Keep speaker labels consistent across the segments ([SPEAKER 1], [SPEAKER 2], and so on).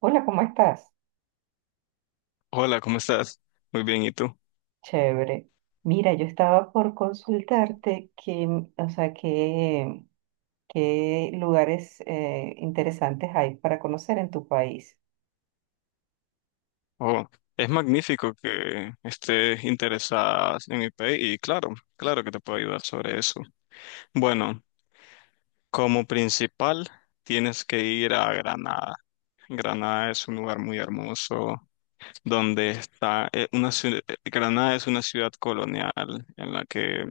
[SPEAKER 1] Hola, ¿cómo estás?
[SPEAKER 2] Hola, ¿cómo estás? Muy bien, ¿y tú?
[SPEAKER 1] Chévere. Mira, yo estaba por consultarte o sea, qué lugares interesantes hay para conocer en tu país.
[SPEAKER 2] Oh, es magnífico que estés interesada en mi país y claro, claro que te puedo ayudar sobre eso. Bueno, como principal tienes que ir a Granada. Granada es un lugar muy hermoso donde está una Granada es una ciudad colonial en la que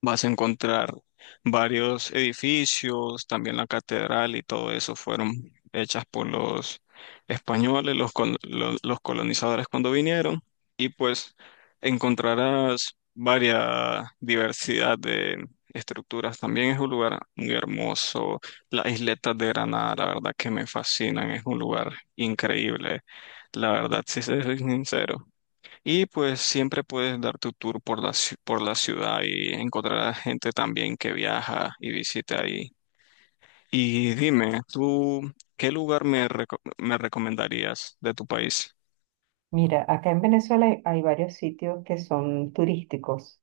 [SPEAKER 2] vas a encontrar varios edificios, también la catedral y todo eso fueron hechas por los españoles, los colonizadores cuando vinieron. Y pues encontrarás varias diversidad de estructuras. También es un lugar muy hermoso. Las isletas de Granada, la verdad que me fascinan, es un lugar increíble. La verdad, si soy sincero. Y pues siempre puedes dar tu tour por por la ciudad y encontrar a gente también que viaja y visita ahí. Y dime, ¿tú qué lugar me recomendarías de tu país?
[SPEAKER 1] Mira, acá en Venezuela hay varios sitios que son turísticos,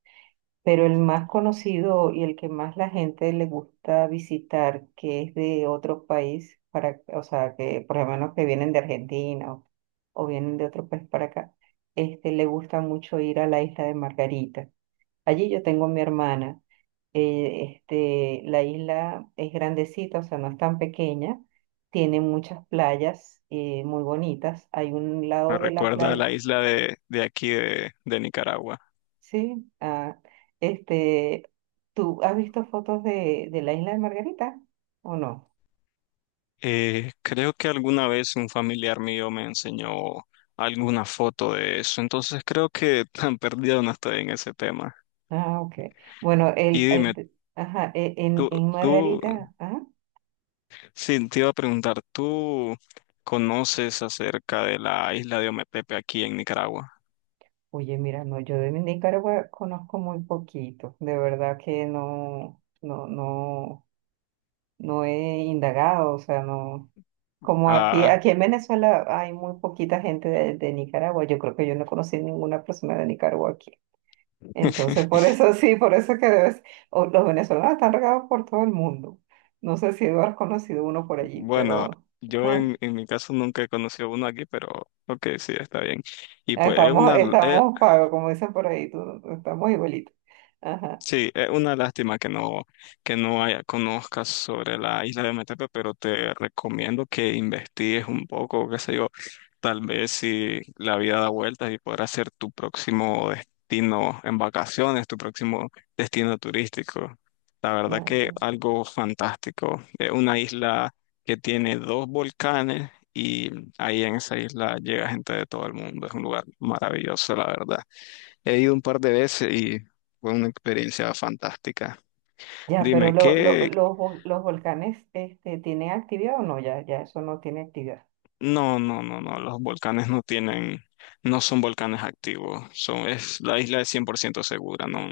[SPEAKER 1] pero el más conocido y el que más la gente le gusta visitar, que es de otro país, para, o sea, que por lo menos que vienen de Argentina o vienen de otro país para acá, este, le gusta mucho ir a la isla de Margarita. Allí yo tengo a mi hermana. Este, la isla es grandecita, o sea, no es tan pequeña. Tiene muchas playas muy bonitas. Hay un
[SPEAKER 2] Me
[SPEAKER 1] lado de la
[SPEAKER 2] recuerda a
[SPEAKER 1] playa,
[SPEAKER 2] la isla de aquí de Nicaragua.
[SPEAKER 1] sí. Este, ¿tú has visto fotos de la isla de Margarita o no?
[SPEAKER 2] Creo que alguna vez un familiar mío me enseñó alguna foto de eso, entonces creo que tan perdido no estoy en ese tema.
[SPEAKER 1] Ah, ok. Bueno,
[SPEAKER 2] Y dime,
[SPEAKER 1] este, ajá,
[SPEAKER 2] ¿tú,
[SPEAKER 1] en
[SPEAKER 2] tú
[SPEAKER 1] Margarita,
[SPEAKER 2] sí, te iba a preguntar, ¿tú conoces acerca de la isla de Ometepe aquí en Nicaragua?
[SPEAKER 1] oye, mira, no, yo de Nicaragua conozco muy poquito, de verdad que no. No he indagado, o sea, no. Como
[SPEAKER 2] Ah,
[SPEAKER 1] aquí en Venezuela hay muy poquita gente de Nicaragua, yo creo que yo no conocí ninguna persona de Nicaragua aquí. Entonces, por eso sí, por eso es que debes, o los venezolanos están regados por todo el mundo. No sé si tú has conocido uno por allí,
[SPEAKER 2] bueno,
[SPEAKER 1] pero
[SPEAKER 2] yo
[SPEAKER 1] ah,
[SPEAKER 2] en mi caso nunca he conocido uno aquí, pero ok, sí, está bien. Y pues es una,
[SPEAKER 1] estamos pagos, como dicen por ahí, estamos igualitos. Ajá.
[SPEAKER 2] sí, es una lástima que no haya, conozcas sobre la isla de Ometepe, pero te recomiendo que investigues un poco, qué sé yo, tal vez si la vida da vueltas y podrás ser tu próximo destino en vacaciones, tu próximo destino turístico. La verdad
[SPEAKER 1] Ah,
[SPEAKER 2] que
[SPEAKER 1] bueno.
[SPEAKER 2] algo fantástico. Es una isla que tiene dos volcanes y ahí en esa isla llega gente de todo el mundo. Es un lugar maravilloso, la verdad. He ido un par de veces y fue una experiencia fantástica.
[SPEAKER 1] Ya, pero
[SPEAKER 2] Dime,
[SPEAKER 1] los volcanes este, ¿tienen actividad o no? Ya, ya, eso no tiene actividad.
[SPEAKER 2] no, no, no, no, los volcanes no tienen, no son volcanes activos, la isla es 100% segura, no,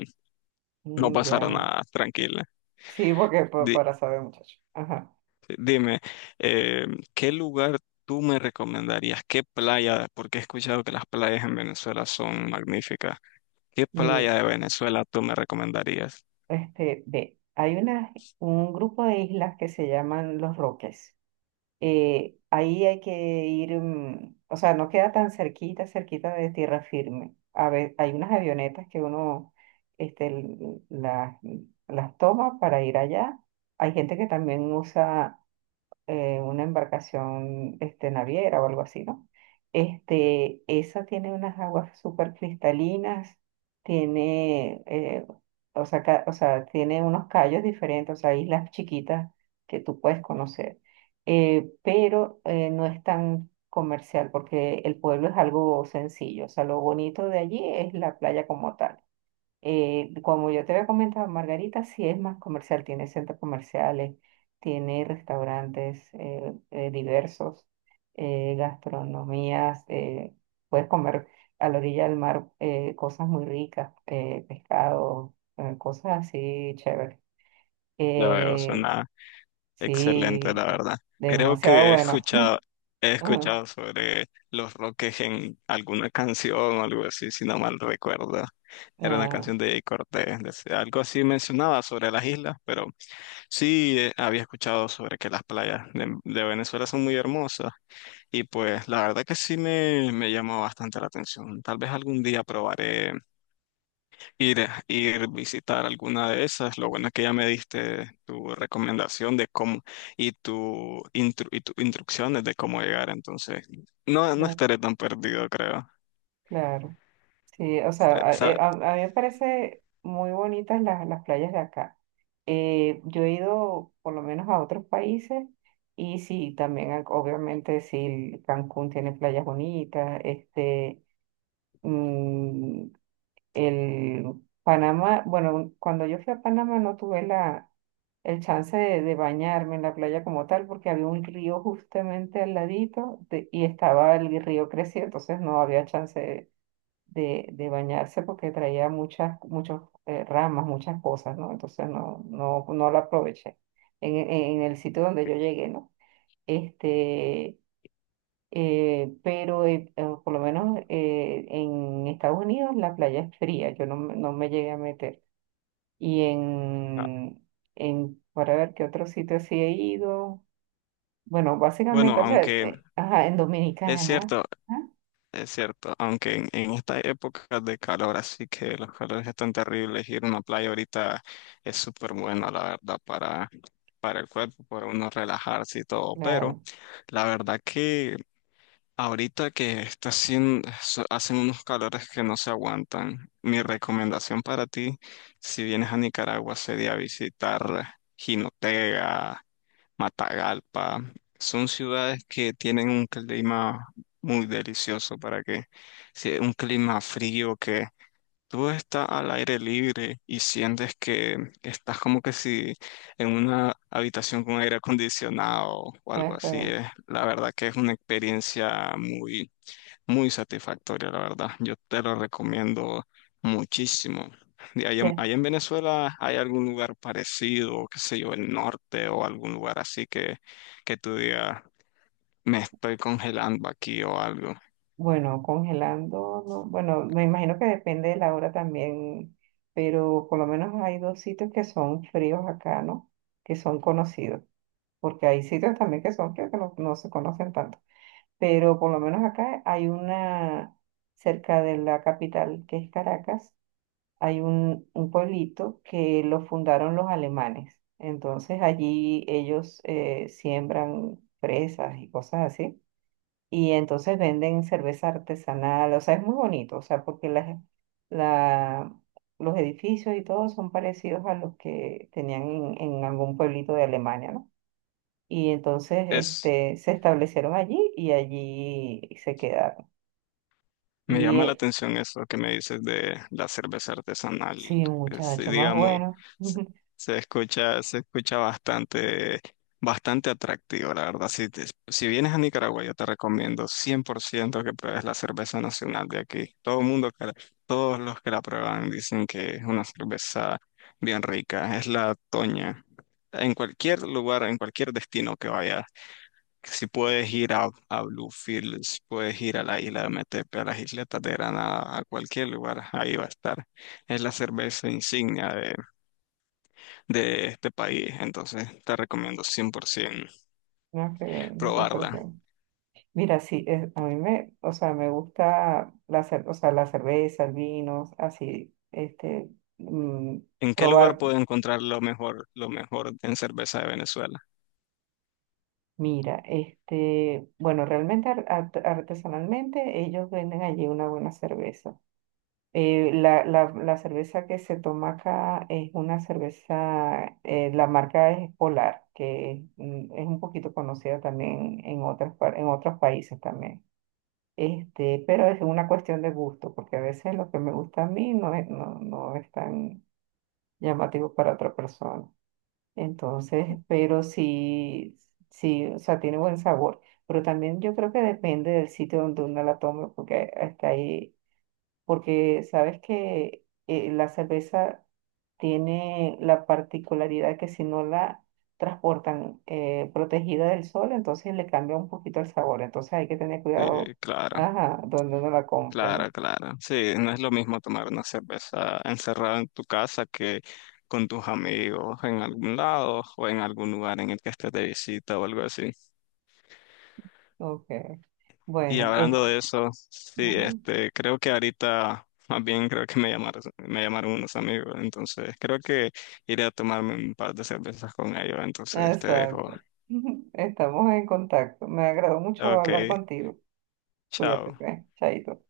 [SPEAKER 2] no
[SPEAKER 1] Mm,
[SPEAKER 2] pasará
[SPEAKER 1] ya.
[SPEAKER 2] nada, tranquila.
[SPEAKER 1] Sí, porque
[SPEAKER 2] Di-
[SPEAKER 1] para saber, muchacho. Ajá.
[SPEAKER 2] Dime, eh, ¿qué lugar tú me recomendarías? ¿Qué playa? Porque he escuchado que las playas en Venezuela son magníficas. ¿Qué
[SPEAKER 1] Mire,
[SPEAKER 2] playa de Venezuela tú me recomendarías?
[SPEAKER 1] este, ve, hay una, un grupo de islas que se llaman Los Roques. Ahí hay que ir, mm, o sea, no queda tan cerquita, cerquita de tierra firme. A ver, hay unas avionetas que este, las toma para ir allá. Hay gente que también usa una embarcación este, naviera o algo así, ¿no? Este, esa tiene unas aguas súper cristalinas, tiene, eh, o sea, o sea, tiene unos callos diferentes, o sea, islas chiquitas que tú puedes conocer. Pero no es tan comercial porque el pueblo es algo sencillo, o sea, lo bonito de allí es la playa como tal. Como yo te había comentado, Margarita sí es más comercial, tiene centros comerciales, tiene restaurantes diversos, gastronomías, puedes comer a la orilla del mar cosas muy ricas, pescado, cosas así chéveres.
[SPEAKER 2] Ya veo,
[SPEAKER 1] Eh,
[SPEAKER 2] suena excelente,
[SPEAKER 1] sí,
[SPEAKER 2] la verdad. Creo
[SPEAKER 1] demasiado
[SPEAKER 2] que
[SPEAKER 1] bueno.
[SPEAKER 2] he
[SPEAKER 1] Ajá,
[SPEAKER 2] escuchado sobre los Roques en alguna canción o algo así, si no mal recuerdo. Era una
[SPEAKER 1] ah,
[SPEAKER 2] canción de Cortés. Algo así mencionaba sobre las islas, pero sí había escuchado sobre que las playas de Venezuela son muy hermosas. Y pues la verdad que sí me llamó bastante la atención. Tal vez algún día probaré ir visitar alguna de esas. Lo bueno es que ya me diste tu recomendación de cómo y y tus instrucciones de cómo llegar. Entonces, no, no
[SPEAKER 1] claro,
[SPEAKER 2] estaré tan perdido, creo.
[SPEAKER 1] claro. Sí, o sea,
[SPEAKER 2] Eh, sa-
[SPEAKER 1] a mí me parece muy bonitas las playas de acá. Yo he ido por lo menos a otros países y sí, también obviamente sí, Cancún tiene playas bonitas, este, mm, el Panamá, bueno, cuando yo fui a Panamá no tuve el chance de bañarme en la playa como tal porque había un río justamente al ladito y estaba el río crecido, entonces no había chance de bañarse porque traía muchas ramas, muchas cosas, ¿no? Entonces no la aproveché en, en- en el sitio donde yo llegué, ¿no? Este, pero por lo menos en Estados Unidos la playa es fría, yo no, no me llegué a meter. Y
[SPEAKER 2] ah,
[SPEAKER 1] en, en, para ver qué otro sitio sí he ido. Bueno,
[SPEAKER 2] Bueno,
[SPEAKER 1] básicamente, o sea,
[SPEAKER 2] aunque
[SPEAKER 1] ajá, en
[SPEAKER 2] es
[SPEAKER 1] Dominicana,
[SPEAKER 2] cierto,
[SPEAKER 1] ¿ah?
[SPEAKER 2] es cierto, aunque en estas épocas de calor, así que los calores están terribles, ir a una playa ahorita es súper bueno, la verdad, para, el cuerpo, para uno relajarse y todo, pero
[SPEAKER 1] Claro,
[SPEAKER 2] la verdad que ahorita que está haciendo, hacen unos calores que no se aguantan, mi recomendación para ti, si vienes a Nicaragua, sería visitar Jinotega, Matagalpa. Son ciudades que tienen un clima muy delicioso para que, si un clima frío que tú estás al aire libre y sientes que estás como que si en una habitación con aire acondicionado o algo
[SPEAKER 1] ya
[SPEAKER 2] así,
[SPEAKER 1] fue.
[SPEAKER 2] la verdad que es una experiencia muy, muy satisfactoria, la verdad. Yo te lo recomiendo muchísimo. De allá, en allá en Venezuela hay algún lugar parecido, qué sé yo, el norte o algún lugar así que tú digas, me estoy congelando aquí o algo.
[SPEAKER 1] Bueno, congelando, no, bueno, me imagino que depende de la hora también, pero por lo menos hay dos sitios que son fríos acá, ¿no? Que son conocidos, porque hay sitios también que son fríos que no se conocen tanto, pero por lo menos acá hay una, cerca de la capital, que es Caracas, hay un pueblito que lo fundaron los alemanes, entonces allí ellos siembran fresas y cosas así. Y entonces venden cerveza artesanal, o sea, es muy bonito, o sea, porque la, los edificios y todo son parecidos a los que tenían en algún pueblito de Alemania, ¿no? Y entonces
[SPEAKER 2] Es,
[SPEAKER 1] este, se establecieron allí y allí se quedaron.
[SPEAKER 2] Me
[SPEAKER 1] Y
[SPEAKER 2] llama la atención eso que me dices de la cerveza artesanal.
[SPEAKER 1] sí, un
[SPEAKER 2] Sí,
[SPEAKER 1] muchacho más
[SPEAKER 2] digamos,
[SPEAKER 1] bueno.
[SPEAKER 2] se, se escucha bastante, bastante atractivo, la verdad. Si vienes a Nicaragua, yo te recomiendo 100% que pruebes la cerveza nacional de aquí. Todo el mundo, todos los que la prueban dicen que es una cerveza bien rica. Es la Toña. En cualquier lugar, en cualquier destino que vayas, si puedes ir a Bluefields, puedes ir a la isla de Metepe, a las isletas de Granada, a cualquier lugar, ahí va a estar. Es la cerveza insignia de este país, entonces te recomiendo 100%
[SPEAKER 1] No, qué bien, me
[SPEAKER 2] probarla.
[SPEAKER 1] parece. Mira, sí, a mí me, o sea, me gusta o sea, la cerveza, el vino, así, este, mm,
[SPEAKER 2] ¿En qué lugar
[SPEAKER 1] probar.
[SPEAKER 2] puedo encontrar lo mejor en cerveza de Venezuela?
[SPEAKER 1] Mira, este, bueno, realmente artesanalmente ellos venden allí una buena cerveza. La cerveza que se toma acá es una cerveza, la marca es Polar, que mm, es un poquito conocida también en en otros países también. Este, pero es una cuestión de gusto, porque a veces lo que me gusta a mí no es, no es tan llamativo para otra persona. Entonces, pero sí, sí, o sea, tiene buen sabor. Pero también yo creo que depende del sitio donde uno la tome, porque hasta ahí, porque sabes que la cerveza tiene la particularidad que si no la transportan protegida del sol, entonces le cambia un poquito el sabor. Entonces hay que tener
[SPEAKER 2] Sí,
[SPEAKER 1] cuidado,
[SPEAKER 2] claro.
[SPEAKER 1] ajá, donde uno la compra,
[SPEAKER 2] Claro,
[SPEAKER 1] ¿no?
[SPEAKER 2] claro. Sí, no es lo mismo tomar una cerveza encerrada en tu casa que con tus amigos en algún lado o en algún lugar en el que estés de visita o algo así.
[SPEAKER 1] Ok.
[SPEAKER 2] Y
[SPEAKER 1] Bueno,
[SPEAKER 2] hablando de eso, sí,
[SPEAKER 1] ajá.
[SPEAKER 2] este, creo que ahorita, más bien creo que me llamaron unos amigos, entonces creo que iré a tomarme un par de cervezas con ellos, entonces te dejo.
[SPEAKER 1] Exacto. Estamos en contacto. Me agradó mucho
[SPEAKER 2] Ok,
[SPEAKER 1] hablar contigo. Cuídate,
[SPEAKER 2] chao.
[SPEAKER 1] pues. Chaito.